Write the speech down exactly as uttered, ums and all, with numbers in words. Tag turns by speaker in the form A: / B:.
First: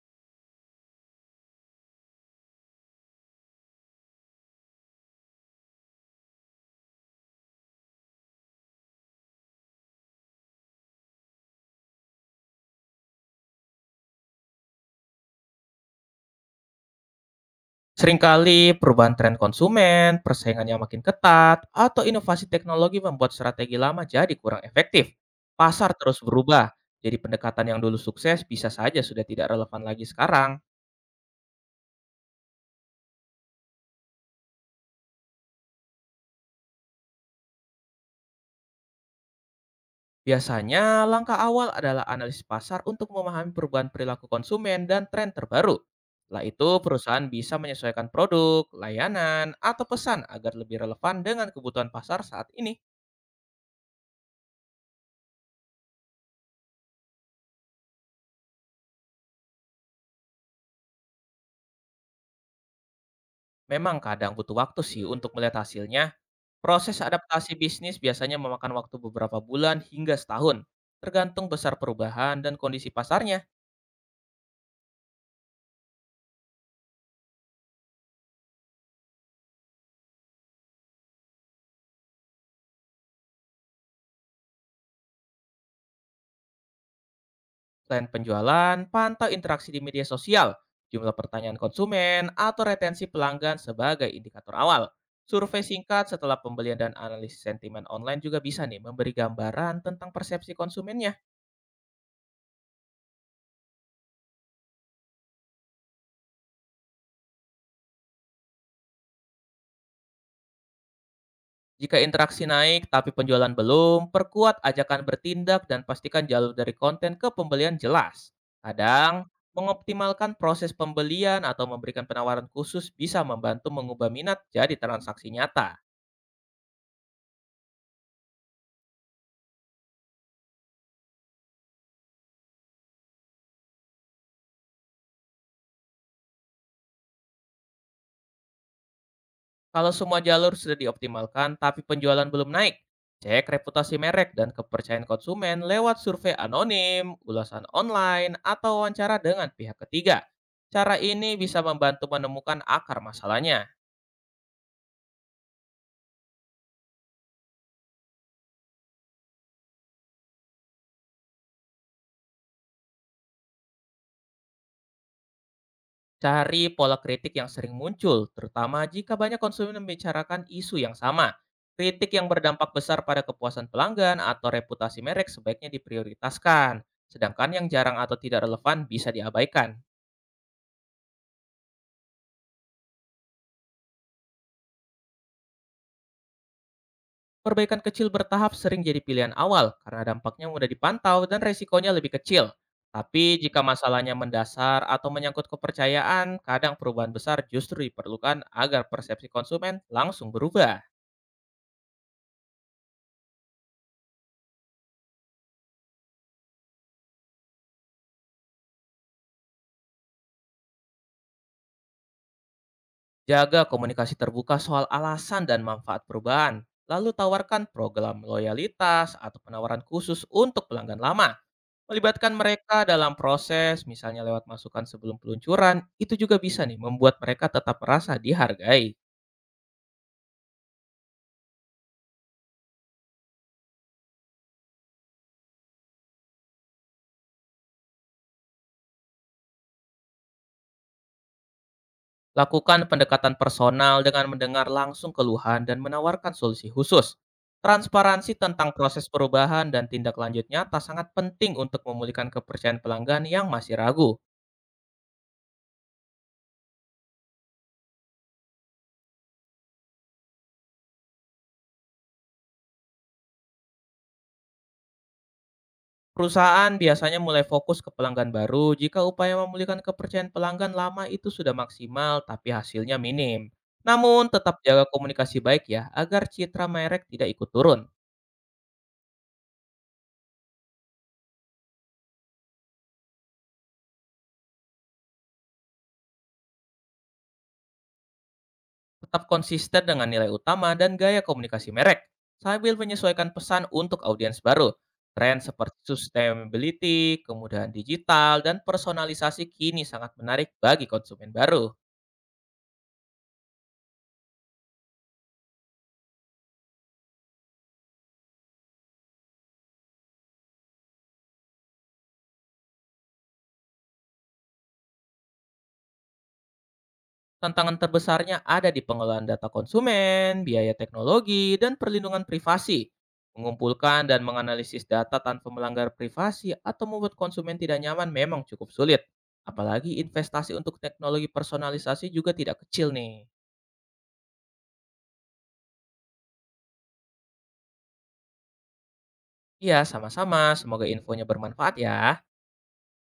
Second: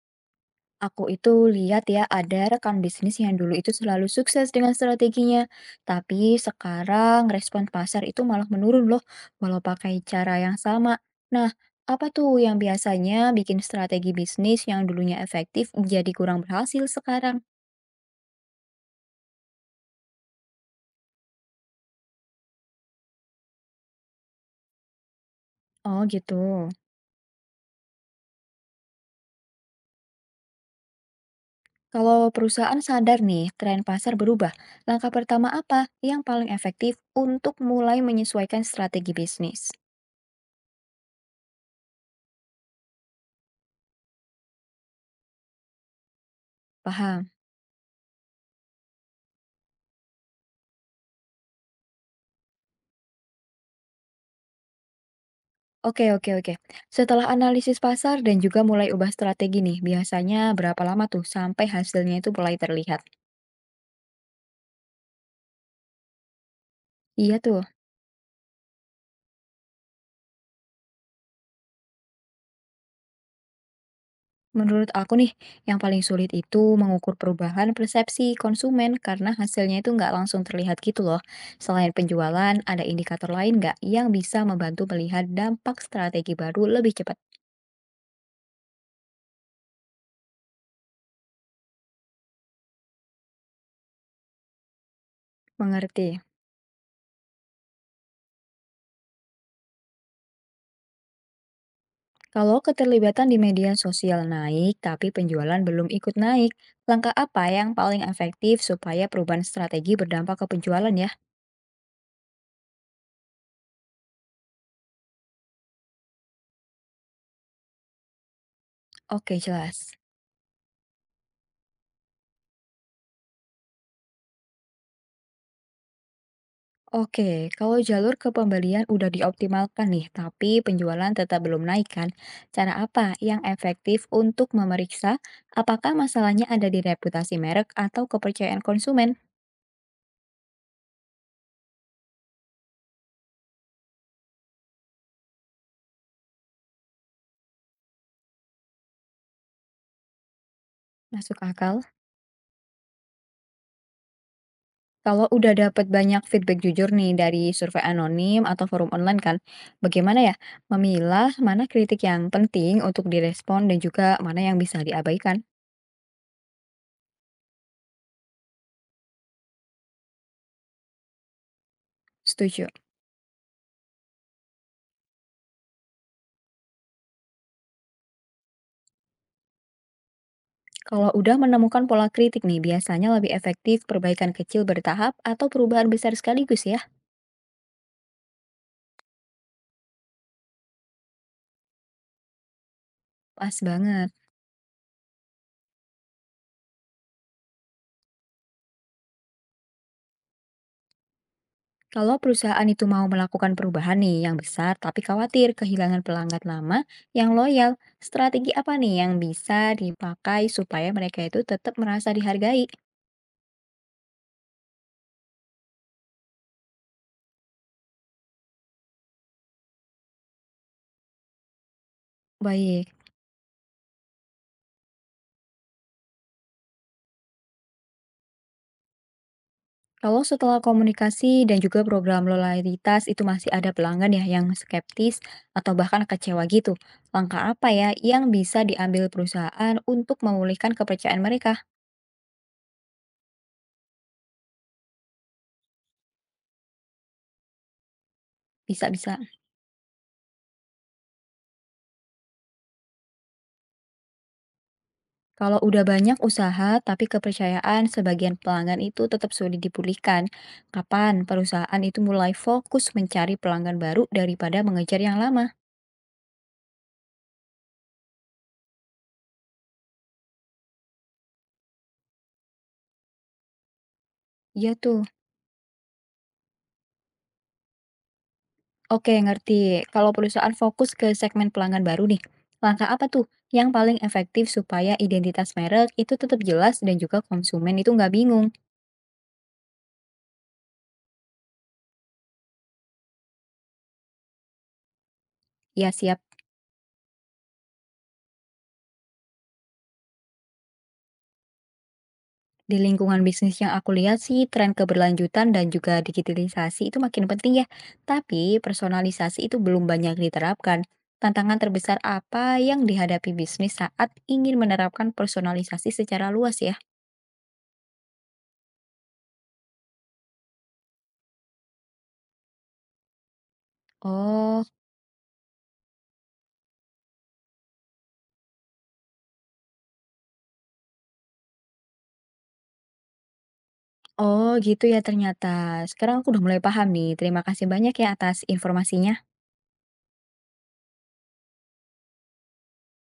A: Aku itu lihat ya ada rekan bisnis yang dulu itu selalu sukses dengan strateginya, tapi sekarang respon pasar itu malah menurun loh walau pakai cara yang sama. Nah, apa tuh yang biasanya bikin strategi bisnis yang dulunya efektif jadi kurang berhasil sekarang?
B: Seringkali perubahan tren konsumen, persaingan yang makin ketat, atau inovasi teknologi membuat strategi lama jadi kurang efektif. Pasar
A: Oh
B: terus
A: gitu.
B: berubah, jadi pendekatan yang dulu sukses bisa saja sudah tidak relevan lagi sekarang.
A: Kalau perusahaan sadar nih tren pasar berubah, langkah pertama apa yang paling efektif untuk mulai menyesuaikan strategi bisnis?
B: Biasanya, langkah awal adalah analisis pasar untuk memahami perubahan perilaku konsumen dan tren terbaru. Setelah itu, perusahaan
A: Paham?
B: bisa menyesuaikan produk, layanan, atau pesan agar lebih relevan dengan kebutuhan pasar saat ini.
A: Oke, oke, oke. Setelah analisis pasar dan juga mulai ubah strategi nih, biasanya berapa lama tuh sampai hasilnya itu mulai terlihat?
B: Memang kadang butuh waktu sih untuk melihat hasilnya. Proses
A: Iya
B: adaptasi
A: tuh,
B: bisnis biasanya memakan waktu beberapa bulan hingga setahun, tergantung besar perubahan dan kondisi pasarnya.
A: menurut aku nih, yang paling sulit itu mengukur perubahan persepsi konsumen karena hasilnya itu nggak langsung terlihat gitu loh. Selain penjualan, ada indikator lain nggak yang bisa membantu melihat dampak strategi baru lebih cepat?
B: Selain penjualan, pantau interaksi di media sosial, jumlah pertanyaan konsumen, atau retensi pelanggan sebagai indikator awal. Survei singkat
A: Mengerti.
B: setelah pembelian dan analisis sentimen online juga bisa nih memberi gambaran tentang persepsi konsumennya.
A: Kalau keterlibatan di media sosial naik, tapi penjualan belum ikut naik, langkah apa yang paling efektif supaya perubahan strategi berdampak ke penjualan ya?
B: Jika interaksi naik tapi penjualan belum, perkuat ajakan bertindak dan pastikan jalur dari konten ke pembelian jelas. Kadang,
A: Oke, jelas.
B: mengoptimalkan proses pembelian atau memberikan penawaran khusus bisa membantu mengubah minat jadi transaksi nyata.
A: Oke, kalau jalur ke pembelian udah dioptimalkan nih, tapi penjualan tetap belum naik kan? Cara apa yang efektif untuk memeriksa apakah masalahnya ada di reputasi merek atau kepercayaan konsumen?
B: Kalau semua jalur sudah dioptimalkan tapi penjualan belum naik, cek reputasi merek dan kepercayaan konsumen lewat survei anonim, ulasan online, atau wawancara dengan pihak ketiga. Cara ini
A: Masuk
B: bisa
A: akal?
B: membantu menemukan akar masalahnya.
A: Kalau udah dapat banyak feedback jujur nih dari survei anonim atau forum online kan, bagaimana ya memilah mana kritik yang penting untuk direspon dan juga mana yang bisa diabaikan?
B: Cari pola kritik yang sering muncul, terutama jika banyak konsumen membicarakan isu yang sama. Kritik yang
A: Setuju.
B: berdampak besar pada kepuasan pelanggan atau reputasi merek sebaiknya diprioritaskan, sedangkan yang jarang atau tidak relevan bisa diabaikan.
A: Kalau udah menemukan pola kritik nih, biasanya lebih efektif perbaikan kecil bertahap atau perubahan besar sekaligus ya.
B: Perbaikan kecil bertahap sering jadi pilihan awal karena dampaknya mudah dipantau dan resikonya lebih kecil. Tapi
A: Pas
B: jika masalahnya
A: banget.
B: mendasar atau menyangkut kepercayaan, kadang perubahan besar justru diperlukan agar persepsi konsumen langsung berubah.
A: Kalau perusahaan itu mau melakukan perubahan nih yang besar tapi khawatir kehilangan pelanggan lama yang loyal, strategi apa nih yang bisa dipakai supaya mereka itu tetap merasa dihargai?
B: Jaga komunikasi terbuka soal alasan dan manfaat perubahan, lalu tawarkan program loyalitas atau penawaran khusus untuk pelanggan lama. Melibatkan mereka
A: Baik,
B: dalam proses, misalnya lewat masukan sebelum peluncuran, itu juga bisa nih membuat mereka tetap merasa dihargai.
A: kalau setelah komunikasi dan juga program loyalitas itu masih ada pelanggan ya yang skeptis atau bahkan kecewa gitu, langkah apa ya yang bisa diambil perusahaan untuk memulihkan kepercayaan mereka?
B: Lakukan pendekatan personal dengan mendengar langsung keluhan dan menawarkan solusi khusus. Transparansi tentang proses
A: Bisa-bisa.
B: perubahan dan tindak lanjut nyata sangat penting untuk memulihkan kepercayaan pelanggan yang masih ragu.
A: Kalau udah banyak usaha tapi kepercayaan sebagian pelanggan itu tetap sulit dipulihkan, kapan perusahaan itu mulai fokus mencari pelanggan baru daripada mengejar yang lama?
B: Perusahaan biasanya mulai fokus ke pelanggan baru jika upaya memulihkan kepercayaan pelanggan lama itu sudah maksimal tapi hasilnya minim. Namun tetap
A: Iya
B: jaga
A: tuh.
B: komunikasi baik ya agar citra merek tidak ikut turun.
A: Oke, ngerti. Kalau perusahaan fokus ke segmen pelanggan baru nih, langkah apa tuh yang paling efektif supaya identitas merek itu tetap jelas dan juga konsumen itu nggak bingung?
B: Tetap konsisten dengan nilai utama dan gaya komunikasi merek sambil menyesuaikan pesan untuk audiens baru. Tren seperti
A: Ya siap,
B: sustainability, kemudahan digital, dan personalisasi kini sangat menarik bagi konsumen baru.
A: di lingkungan bisnis yang aku lihat sih, tren keberlanjutan dan juga digitalisasi itu makin penting ya. Tapi personalisasi itu belum banyak diterapkan. Tantangan terbesar apa yang dihadapi bisnis saat ingin menerapkan personalisasi secara luas ya?
B: Tantangan terbesarnya ada di pengelolaan data konsumen, biaya teknologi, dan perlindungan privasi. Mengumpulkan dan
A: Oh.
B: menganalisis data tanpa melanggar privasi atau membuat konsumen tidak nyaman memang cukup sulit. Apalagi investasi untuk teknologi personalisasi juga tidak kecil nih.
A: Oh gitu ya ternyata. Sekarang aku udah mulai paham nih. Terima kasih banyak ya atas informasinya.
B: Iya, sama-sama. Semoga infonya bermanfaat ya.